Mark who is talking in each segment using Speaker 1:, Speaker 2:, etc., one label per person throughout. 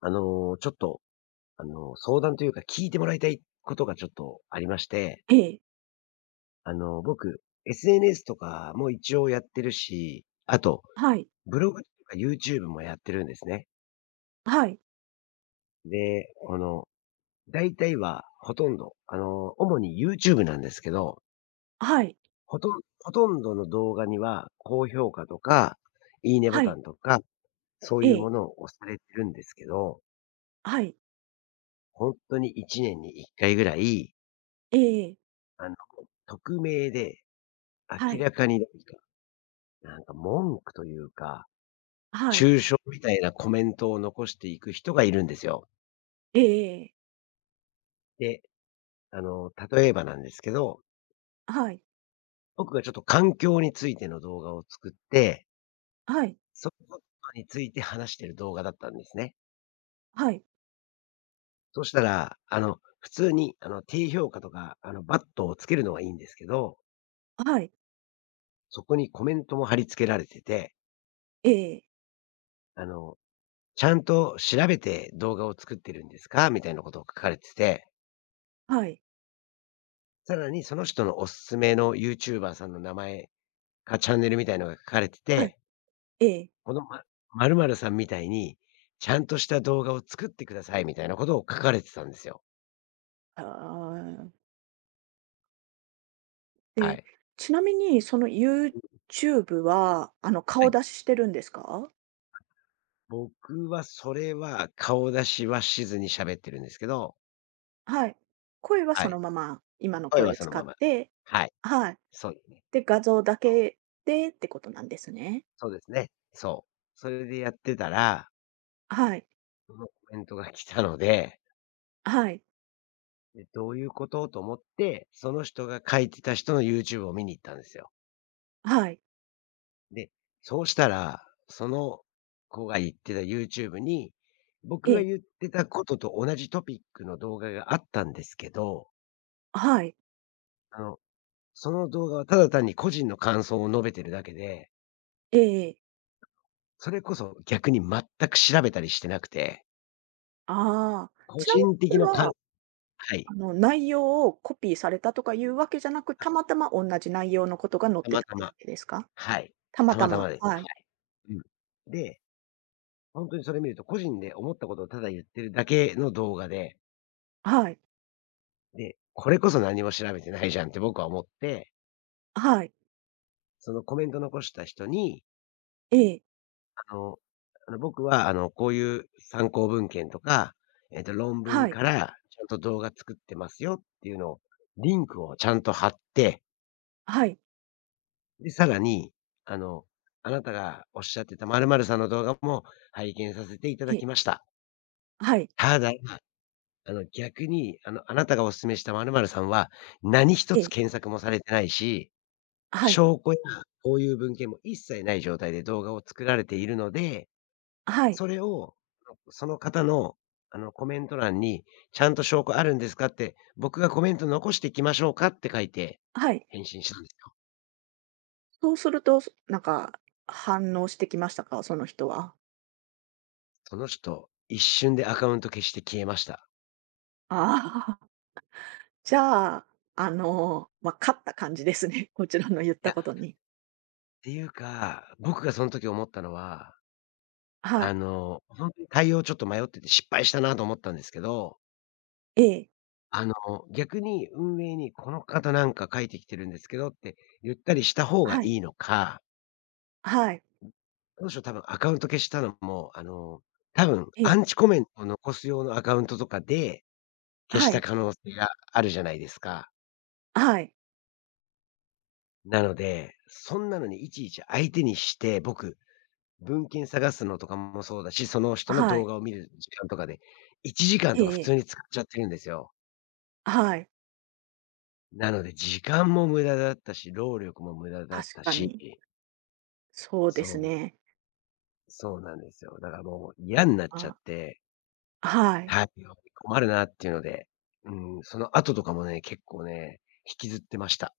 Speaker 1: ちょっと、相談というか聞いてもらいたいことがちょっとありまして、
Speaker 2: ええ、
Speaker 1: 僕、SNS とかも一応やってるし、あと、
Speaker 2: はい、
Speaker 1: ブログとか YouTube もやってるんですね。
Speaker 2: はい、
Speaker 1: で、この、大体はほとんど、主に YouTube なんですけど、
Speaker 2: はい、
Speaker 1: ほとんどの動画には高評価とか、いいねボ
Speaker 2: は
Speaker 1: タ
Speaker 2: い、
Speaker 1: ンとか、そう
Speaker 2: え
Speaker 1: いうも
Speaker 2: え、
Speaker 1: のを押されてるんですけど、
Speaker 2: はい、
Speaker 1: 本当に1年に1回ぐらい、
Speaker 2: ええ、
Speaker 1: あの、匿名で
Speaker 2: は
Speaker 1: 明
Speaker 2: い、
Speaker 1: らかになんか文句というか、
Speaker 2: はい、
Speaker 1: 中傷みたいなコメントを残していく人がいるんですよ。
Speaker 2: ええ、
Speaker 1: で、例えばなんですけど、
Speaker 2: はい、
Speaker 1: 僕がちょっと環境についての動画を作って、
Speaker 2: はい、
Speaker 1: そのことについて話してる動画だったんですね。
Speaker 2: はい、
Speaker 1: そしたら、普通に低評価とか、バットをつけるのはいいんですけど、
Speaker 2: はい、
Speaker 1: そこにコメントも貼り付けられてて、
Speaker 2: ええ、
Speaker 1: あの、「ちゃんと調べて動画を作ってるんですか？」みたいなことを書かれてて、
Speaker 2: はい、
Speaker 1: さらにその人のおすすめのユーチューバーさんの名前かチャンネルみたいのが書かれて
Speaker 2: はい、
Speaker 1: て、
Speaker 2: ええ、
Speaker 1: このま、ま〇〇さんみたいに、ちゃんとした動画を作ってくださいみたいなことを書かれてたんですよ。
Speaker 2: ああ、
Speaker 1: は
Speaker 2: で、
Speaker 1: い。
Speaker 2: ちなみにその
Speaker 1: うん、
Speaker 2: YouTube は、
Speaker 1: は
Speaker 2: 顔
Speaker 1: い。
Speaker 2: 出ししてるんですか？
Speaker 1: 僕はそれは顔出しはしずに喋ってるんですけど、
Speaker 2: はい。声は
Speaker 1: は
Speaker 2: その
Speaker 1: い。
Speaker 2: まま、今の
Speaker 1: 声
Speaker 2: 声
Speaker 1: は
Speaker 2: を
Speaker 1: その
Speaker 2: 使
Speaker 1: ま
Speaker 2: っ
Speaker 1: ま。
Speaker 2: て、
Speaker 1: はい。
Speaker 2: はい、
Speaker 1: そうですね。
Speaker 2: で、画像だ
Speaker 1: そう、
Speaker 2: けでってことなんですね。
Speaker 1: そうですね。そう。それでやってたら、
Speaker 2: はい、
Speaker 1: そのコメントが来たので、
Speaker 2: はい、
Speaker 1: で、どういうことと思って、その人が書いてた人のユーチューブを見に行ったんですよ。
Speaker 2: はい、
Speaker 1: で、そうしたら、その子が言ってた YouTube に、
Speaker 2: え
Speaker 1: 僕が
Speaker 2: え、
Speaker 1: 言ってたことと同じトピックの動画があったんですけど、
Speaker 2: はい、
Speaker 1: あの、その動画はただ単に個人の感想を述べてるだけで、
Speaker 2: ええええ。
Speaker 1: それこそ逆に全く調べたりしてなくて、
Speaker 2: ああ、
Speaker 1: 個
Speaker 2: ちなみに
Speaker 1: 人
Speaker 2: そ
Speaker 1: 的
Speaker 2: れ
Speaker 1: なかん
Speaker 2: は、
Speaker 1: はい、
Speaker 2: 内容をコピーされたとかいうわけじゃなく、たまたま同じ内容のことが載っ
Speaker 1: た
Speaker 2: て
Speaker 1: ま
Speaker 2: たっ
Speaker 1: た
Speaker 2: て
Speaker 1: ま。
Speaker 2: だけですか？
Speaker 1: はい。
Speaker 2: たま
Speaker 1: た
Speaker 2: た
Speaker 1: また
Speaker 2: ま、
Speaker 1: まです。
Speaker 2: は
Speaker 1: は
Speaker 2: い。
Speaker 1: い。うん。で、ほんとにそれ見ると、個人で思ったことをただ言ってるだけの動画で、
Speaker 2: はい。
Speaker 1: で、これこそ何も調べてないじゃんって僕は思って、
Speaker 2: はい。
Speaker 1: そのコメント残した人に、
Speaker 2: ええ。
Speaker 1: あの僕はこういう参考文献とか、論
Speaker 2: は
Speaker 1: 文
Speaker 2: い。
Speaker 1: からちゃんと動画作ってますよっていうのを、リンクをちゃんと貼って、
Speaker 2: はい。
Speaker 1: で、さらに、あの、あなたがおっしゃってた〇〇さんの動画も拝見させていた
Speaker 2: え
Speaker 1: だきま
Speaker 2: え。
Speaker 1: した。
Speaker 2: はい。
Speaker 1: ただ、逆に、あなたがお勧めした〇〇さんは、何一
Speaker 2: え
Speaker 1: つ
Speaker 2: え。
Speaker 1: 検索もされてないし、
Speaker 2: はい。
Speaker 1: 証拠やこういう文献も一切ない状態で動画を作られているので、
Speaker 2: はい。
Speaker 1: それを、その方の、コメント欄に、ちゃんと証拠あるんですかって、僕がコメント残していきましょうかって書いて、
Speaker 2: はい。
Speaker 1: 返信したんですよ。
Speaker 2: そうすると、なんか反応してきましたか？その人は。
Speaker 1: その人、一瞬でアカウント消して消えました。
Speaker 2: ああ、じゃあ、あの、ま、勝った感じですね、こちらの
Speaker 1: い
Speaker 2: 言っ
Speaker 1: や、
Speaker 2: たこ
Speaker 1: っ
Speaker 2: とに。
Speaker 1: ていうか、僕がその時思ったのは、
Speaker 2: はい。
Speaker 1: ほんとに対応ちょっと迷ってて失敗したなと思ったんですけど、
Speaker 2: ええ。
Speaker 1: あの、逆に運営にこの方なんか書いてきてるんですけどって言ったりした方が
Speaker 2: はい。
Speaker 1: いいのか、
Speaker 2: はい。
Speaker 1: 当初多分アカウント消したのも、多分
Speaker 2: え
Speaker 1: ア
Speaker 2: え。
Speaker 1: ンチコメントを残す用のアカウントとかで、消し
Speaker 2: は
Speaker 1: た
Speaker 2: い。
Speaker 1: 可能性があるじゃないですか。
Speaker 2: はい。
Speaker 1: なので、そんなのにいちいち相手にして、僕、文献探すのとかもそうだし、その人の
Speaker 2: は
Speaker 1: 動
Speaker 2: い。
Speaker 1: 画を見る時間とかで、1時間
Speaker 2: え
Speaker 1: とか普
Speaker 2: え
Speaker 1: 通に使っちゃってるんですよ。
Speaker 2: はい、
Speaker 1: なので時間も無駄だったし、労力も無駄だっ
Speaker 2: 確
Speaker 1: た
Speaker 2: か
Speaker 1: し、
Speaker 2: に。そうです
Speaker 1: そう、
Speaker 2: ね。
Speaker 1: そうなんですよ。だからもう嫌になっちゃ
Speaker 2: あ、
Speaker 1: って、
Speaker 2: はい。
Speaker 1: はい、困るなっていうので、うん、その後とかもね、結構ね、引きずってました。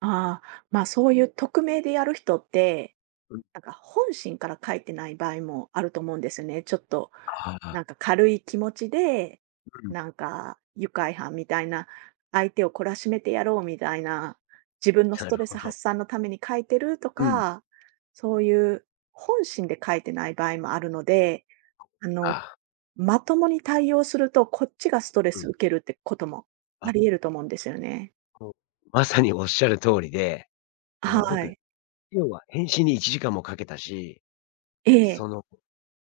Speaker 2: ああ、ま、そういう匿名でやる人って、
Speaker 1: うん。
Speaker 2: なんか本心から書いてない場合もあると思うんですよね。ちょっと、
Speaker 1: ああ、
Speaker 2: なんか軽い気持ちで、
Speaker 1: うん、
Speaker 2: なんか愉快犯みたいな、相手を懲らしめてやろうみたいな、自分の ス
Speaker 1: な
Speaker 2: ト
Speaker 1: る
Speaker 2: レ
Speaker 1: ほ
Speaker 2: ス
Speaker 1: ど。
Speaker 2: 発散のために書いてると
Speaker 1: うん。
Speaker 2: か、そういう本心で書いてない場合もあるので、あの
Speaker 1: ああ、
Speaker 2: まともに対応すると、こっちがストレ
Speaker 1: う
Speaker 2: ス
Speaker 1: ん。
Speaker 2: 受けるってこともあ
Speaker 1: あ、
Speaker 2: り得ると思うんですよね。
Speaker 1: もう、まさにおっしゃる通りで、そ
Speaker 2: は
Speaker 1: の僕、
Speaker 2: い。
Speaker 1: 要は返信に1時間もかけたし、
Speaker 2: ええ、
Speaker 1: その、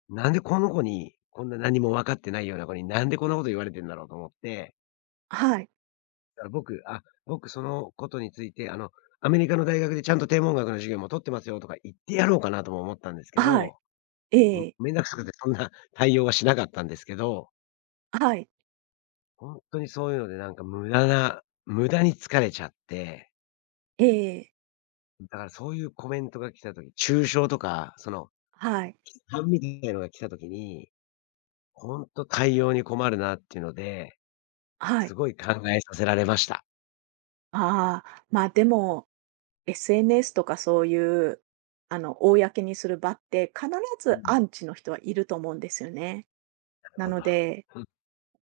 Speaker 1: なんでこの子に、こんな何も分かってないような子に、なんでこんなこと言われてんだろうと思って、
Speaker 2: はい、
Speaker 1: だから僕そのことについて、アメリカの大学でちゃんと天文学の授業も取ってますよとか言ってやろうかなとも思ったんですけ
Speaker 2: はい、
Speaker 1: ど、
Speaker 2: え
Speaker 1: もう
Speaker 2: え、
Speaker 1: めんどくさくてそんな対応はしなかったんですけど、
Speaker 2: はい、
Speaker 1: ほんとにそういうのでなんか無駄に疲れちゃって、
Speaker 2: ええ、
Speaker 1: だからそういうコメントが来た時、中傷とか、その、
Speaker 2: はい、
Speaker 1: 批判みたいのが来た時に、ほんと対応に困るなっていうので、
Speaker 2: は
Speaker 1: す
Speaker 2: い。
Speaker 1: ごい考えさせられました。
Speaker 2: ああ、まあ、でも、SNS とかそういう、公にする場って、必
Speaker 1: う
Speaker 2: ず
Speaker 1: ん、な
Speaker 2: ア
Speaker 1: る
Speaker 2: ンチの人はいると思うんですよね。な
Speaker 1: ほ
Speaker 2: の
Speaker 1: ど。
Speaker 2: で
Speaker 1: うん、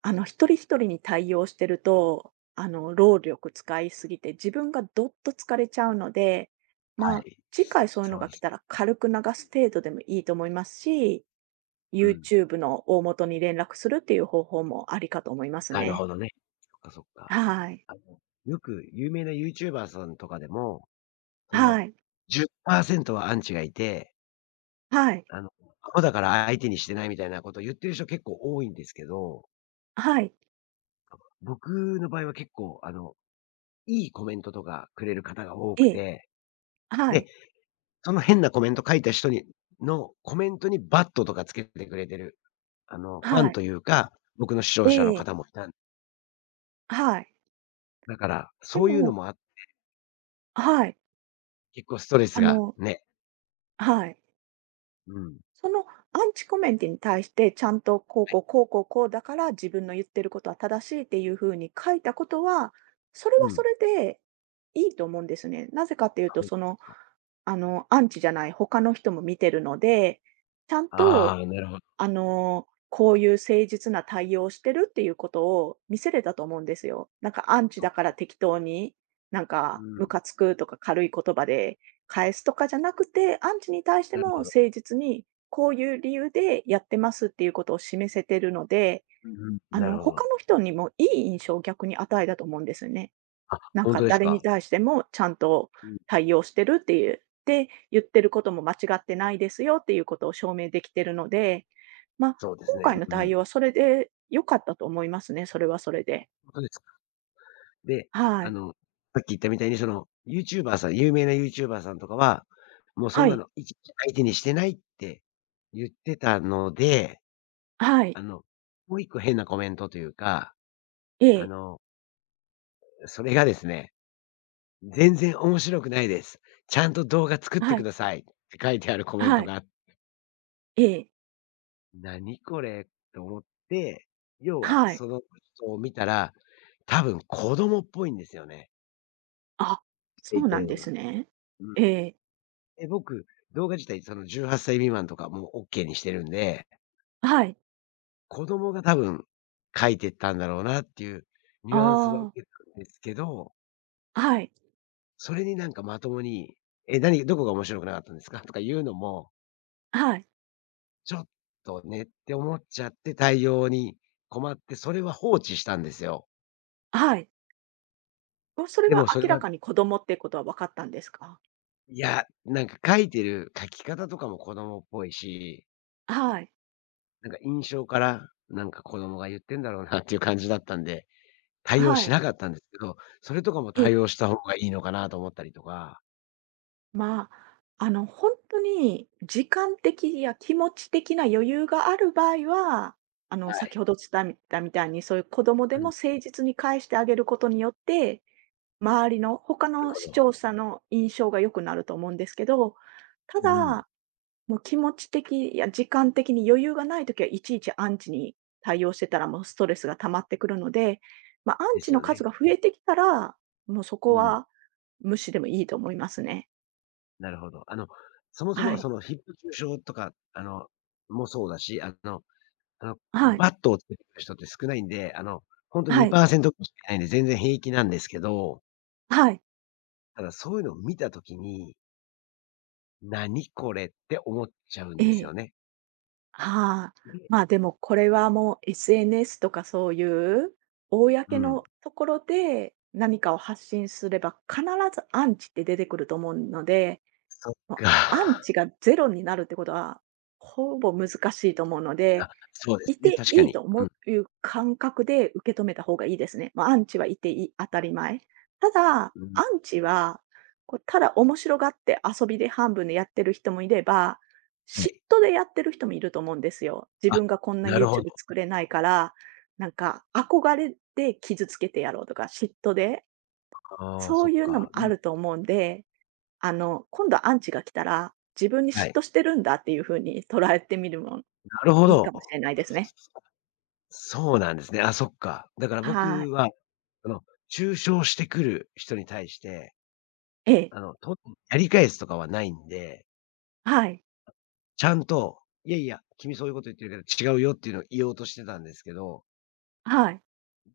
Speaker 2: 一人一人に対応してると、労力使いすぎて、自分がどっと疲れちゃうので、
Speaker 1: は
Speaker 2: まあ、
Speaker 1: い、
Speaker 2: 次回そういうの
Speaker 1: そう
Speaker 2: が
Speaker 1: で
Speaker 2: 来
Speaker 1: す
Speaker 2: た
Speaker 1: ね。
Speaker 2: ら軽く流す程度でもいいと思いますし、
Speaker 1: うん、
Speaker 2: YouTube の大元に連絡するっていう方法もありかと思います
Speaker 1: なる
Speaker 2: ね。
Speaker 1: ほどね。そっかそっか。
Speaker 2: はい。
Speaker 1: あの、よく有名なユーチューバーさんとかでも、そ
Speaker 2: は
Speaker 1: の
Speaker 2: い。
Speaker 1: 10%はアンチがいて、
Speaker 2: はい。
Speaker 1: あの、アホだから相手にしてないみたいなことを言ってる人結構多いんですけど、
Speaker 2: はい。
Speaker 1: 僕の場合は結構、いいコメントとかくれる方が多
Speaker 2: え
Speaker 1: く
Speaker 2: え。
Speaker 1: て、
Speaker 2: は
Speaker 1: で、
Speaker 2: い。
Speaker 1: その変なコメント書いた人にのコメントにバットとかつけてくれてる、ファ
Speaker 2: は
Speaker 1: ン
Speaker 2: い。
Speaker 1: というか、僕の視
Speaker 2: え
Speaker 1: 聴者の
Speaker 2: え。
Speaker 1: 方もいたん
Speaker 2: はい。
Speaker 1: だから、
Speaker 2: で
Speaker 1: そういうの
Speaker 2: も
Speaker 1: もあ
Speaker 2: はい。
Speaker 1: 結構ストレ
Speaker 2: あ
Speaker 1: スが
Speaker 2: の
Speaker 1: ね、
Speaker 2: はい。
Speaker 1: うん。
Speaker 2: そのアンチコメントに対して、ちゃんとこう
Speaker 1: は
Speaker 2: こ
Speaker 1: い。
Speaker 2: うこうこうこうだから自分の言ってることは正しいっていうふうに書いたことは、それ
Speaker 1: う
Speaker 2: はそ
Speaker 1: ん。
Speaker 2: れでいいと思うんですね。なぜかっていう
Speaker 1: あ、
Speaker 2: と、
Speaker 1: ほんと
Speaker 2: そ
Speaker 1: です
Speaker 2: の、
Speaker 1: か。
Speaker 2: アンチじゃない他の人も見てるので、ちゃん
Speaker 1: あ
Speaker 2: と
Speaker 1: あ、なるほど。
Speaker 2: こういう誠実な対応をしてるっていうことを見せれたと思うんですよ。なんかアンチ
Speaker 1: そ
Speaker 2: だから
Speaker 1: っ
Speaker 2: 適当に、なん
Speaker 1: う
Speaker 2: かム
Speaker 1: ん、
Speaker 2: カつくとか軽い言葉で返すとかじゃなくて、アンチに対して
Speaker 1: なる
Speaker 2: も
Speaker 1: ほど。
Speaker 2: 誠実に、こういう理由でやってますっていうことを示せてるので、
Speaker 1: うんうん、なるほ
Speaker 2: 他
Speaker 1: ど。
Speaker 2: の人にもいい印象を逆に与えたと思うんですよね。
Speaker 1: あ、
Speaker 2: なん
Speaker 1: ほん
Speaker 2: か
Speaker 1: とです
Speaker 2: 誰に
Speaker 1: か。
Speaker 2: 対してもちゃんと
Speaker 1: うん、
Speaker 2: 対応してるっていう、で、言ってることも間違ってないですよっていうことを証明できてるので、まあ、
Speaker 1: そうで
Speaker 2: 今
Speaker 1: すね。
Speaker 2: 回の
Speaker 1: うんう
Speaker 2: 対
Speaker 1: ん。
Speaker 2: 応はそれで良かったと思いますね、それはそれで。
Speaker 1: ほんとですで、
Speaker 2: は
Speaker 1: あ
Speaker 2: い。
Speaker 1: の、さっき言ったみたいに、その、ユーチューバーさん有名なユーチューバーさんとかは、もうそん
Speaker 2: は
Speaker 1: な
Speaker 2: い。
Speaker 1: のいちいち相手にしてないって言ってたので、
Speaker 2: はい。
Speaker 1: あの、もう一個変なコメントというか、
Speaker 2: え
Speaker 1: あ
Speaker 2: え。
Speaker 1: の、それがですね、「全然面白くないです。ちゃんと動画作って
Speaker 2: は
Speaker 1: く
Speaker 2: い。
Speaker 1: ださい」って書いてあるコメン
Speaker 2: は
Speaker 1: ト
Speaker 2: い。
Speaker 1: があ、
Speaker 2: ええ。
Speaker 1: 何これと思って、要は
Speaker 2: はい。
Speaker 1: その人を見たら、多分子供っぽいんですよね、
Speaker 2: あ、
Speaker 1: して
Speaker 2: そ
Speaker 1: い
Speaker 2: う
Speaker 1: て
Speaker 2: なん
Speaker 1: るの
Speaker 2: です
Speaker 1: が。
Speaker 2: ね。
Speaker 1: うん。
Speaker 2: ええ。
Speaker 1: え、僕、動画自体その18歳未満とかもオッケーにしてるんで、
Speaker 2: はい。
Speaker 1: 子供が多分書いてったんだろうなっていうニュアンスは
Speaker 2: ああ、
Speaker 1: 受けたんですけど、
Speaker 2: はい。
Speaker 1: それになんかまともに、「え、何どこが面白くなかったんですか？」とか言うのも、
Speaker 2: はい。
Speaker 1: ちょっとねって思っちゃって対応に困って、それは放置したんですよ。
Speaker 2: はい。お、それ
Speaker 1: で
Speaker 2: は
Speaker 1: もそれ
Speaker 2: 明ら
Speaker 1: は、
Speaker 2: かに子供ってことは分かったんですか？
Speaker 1: いや、なんか書いてる書き方とかも子供っぽいし、
Speaker 2: はい。
Speaker 1: なんか印象から、なんか子供が言ってんだろうなっていう感じだったんで、対応
Speaker 2: は
Speaker 1: し
Speaker 2: い。
Speaker 1: なかったんですけど、それとかも
Speaker 2: ええ。
Speaker 1: 対応した方がいいのかなと思ったりとか。
Speaker 2: まあ、本当に時間的や気持ち的な余裕がある場合は、
Speaker 1: は
Speaker 2: 先
Speaker 1: い。
Speaker 2: ほど伝えたみたいに、そういう子供で
Speaker 1: う
Speaker 2: も
Speaker 1: ん。な
Speaker 2: 誠実に返してあげることによって、周りの他
Speaker 1: る
Speaker 2: の
Speaker 1: ほ
Speaker 2: 視
Speaker 1: ど。
Speaker 2: 聴者の印象が良くなると思うんですけど、た
Speaker 1: うんうん。
Speaker 2: だ、もう気持ち的や時間的に余裕がないときは、いちいちアンチに対応してたら、もうストレスが溜まってくるので、まあ、アン
Speaker 1: で
Speaker 2: チ
Speaker 1: す
Speaker 2: の
Speaker 1: よ
Speaker 2: 数
Speaker 1: ね。
Speaker 2: が増えてきたら、もうそこ
Speaker 1: うん。
Speaker 2: は無視でもいいと思いますね。
Speaker 1: なるほど。そもそ
Speaker 2: は
Speaker 1: も
Speaker 2: い。
Speaker 1: そのヒップ中傷とか、もそうだし、あの、
Speaker 2: はい。
Speaker 1: バットをつけてくる人って少ないんで、ほんと
Speaker 2: はい。
Speaker 1: 2%しかいないんで、全然平気なんですけど、
Speaker 2: はい。
Speaker 1: ただそういうのを見た時に、「何これ」って思っちゃうん
Speaker 2: え
Speaker 1: ですよ
Speaker 2: え。
Speaker 1: ね。
Speaker 2: はあ。
Speaker 1: で、
Speaker 2: まあ、でもこれはもう SNS とかそういう
Speaker 1: う
Speaker 2: 公の
Speaker 1: ん。
Speaker 2: ところで何かを発信すれば必ずアンチって出てくると思うので、
Speaker 1: そっ
Speaker 2: もうアン
Speaker 1: か。
Speaker 2: チがゼロになるってことはほぼ難しいと思うので、
Speaker 1: あ、そうです
Speaker 2: い
Speaker 1: ね、
Speaker 2: て
Speaker 1: 確か
Speaker 2: いい
Speaker 1: に。
Speaker 2: と思
Speaker 1: うん。
Speaker 2: うという感覚で受け止めた方がいいですね。まあ、アンチはいていい当たり前。ただ、
Speaker 1: う
Speaker 2: ア
Speaker 1: ん。
Speaker 2: ンチは、こう、ただ面白がって遊びで半分でやってる人もいれば、
Speaker 1: は
Speaker 2: 嫉
Speaker 1: い。
Speaker 2: 妬でやってる人もいると思うんですよ。自
Speaker 1: あ、
Speaker 2: 分がこんな
Speaker 1: なるほ
Speaker 2: YouTube
Speaker 1: ど。
Speaker 2: 作れないから、なんか憧れで傷つけてやろうとか、嫉妬で、
Speaker 1: ああ、
Speaker 2: そ
Speaker 1: そ
Speaker 2: う
Speaker 1: っ
Speaker 2: いうのも
Speaker 1: か。
Speaker 2: あ
Speaker 1: うん、
Speaker 2: ると思うんで、今度アンチが来たら、自分に
Speaker 1: は
Speaker 2: 嫉
Speaker 1: い。
Speaker 2: 妬してるんだっていう風に捉えてみるも
Speaker 1: なるほ
Speaker 2: いいか
Speaker 1: ど。
Speaker 2: もしれないですね。
Speaker 1: そうなんですね。あ、そっか。だから
Speaker 2: はい。
Speaker 1: 僕は、あの、中傷してくる人に対して、
Speaker 2: ええ、
Speaker 1: あの、とやり返すとかはないんで、
Speaker 2: はい、
Speaker 1: ちゃんと、いやいや、君そういうこと言ってるけど違うよっていうのを言おうとしてたんですけど、
Speaker 2: はい、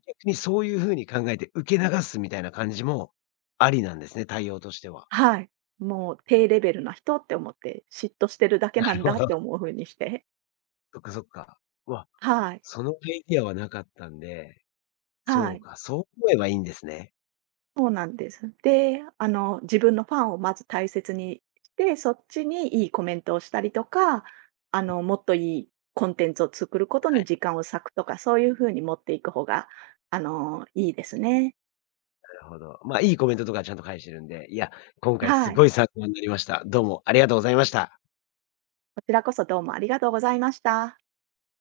Speaker 1: 逆にそういうふうに考えて受け流すみたいな感じもありなんですね、対応としては。
Speaker 2: はい。もう低レベルな人って思って、嫉妬してるだ け
Speaker 1: な
Speaker 2: な
Speaker 1: る
Speaker 2: んだ
Speaker 1: ほ
Speaker 2: っ
Speaker 1: ど。
Speaker 2: て思う風にして。
Speaker 1: そっかそっか。うわ、
Speaker 2: はい、
Speaker 1: そのアイディアはなかったんで、
Speaker 2: は
Speaker 1: そう
Speaker 2: い、
Speaker 1: か、そう思えばいいんですね。
Speaker 2: そうなんです。で、自分のファンをまず大切にして、そっちにいいコメントをしたりとか、もっといいコンテンツを作ること
Speaker 1: は
Speaker 2: に
Speaker 1: い。
Speaker 2: 時間を割くとか、そういう風に持っていく方が、いいですね。
Speaker 1: なるほど。まあ、いいコメントとかちゃんと返してるんで、いや、今回
Speaker 2: は
Speaker 1: す
Speaker 2: い。
Speaker 1: ごい参考になりました。どうもありがとうございました。
Speaker 2: こちらこそどうもありがとうございました。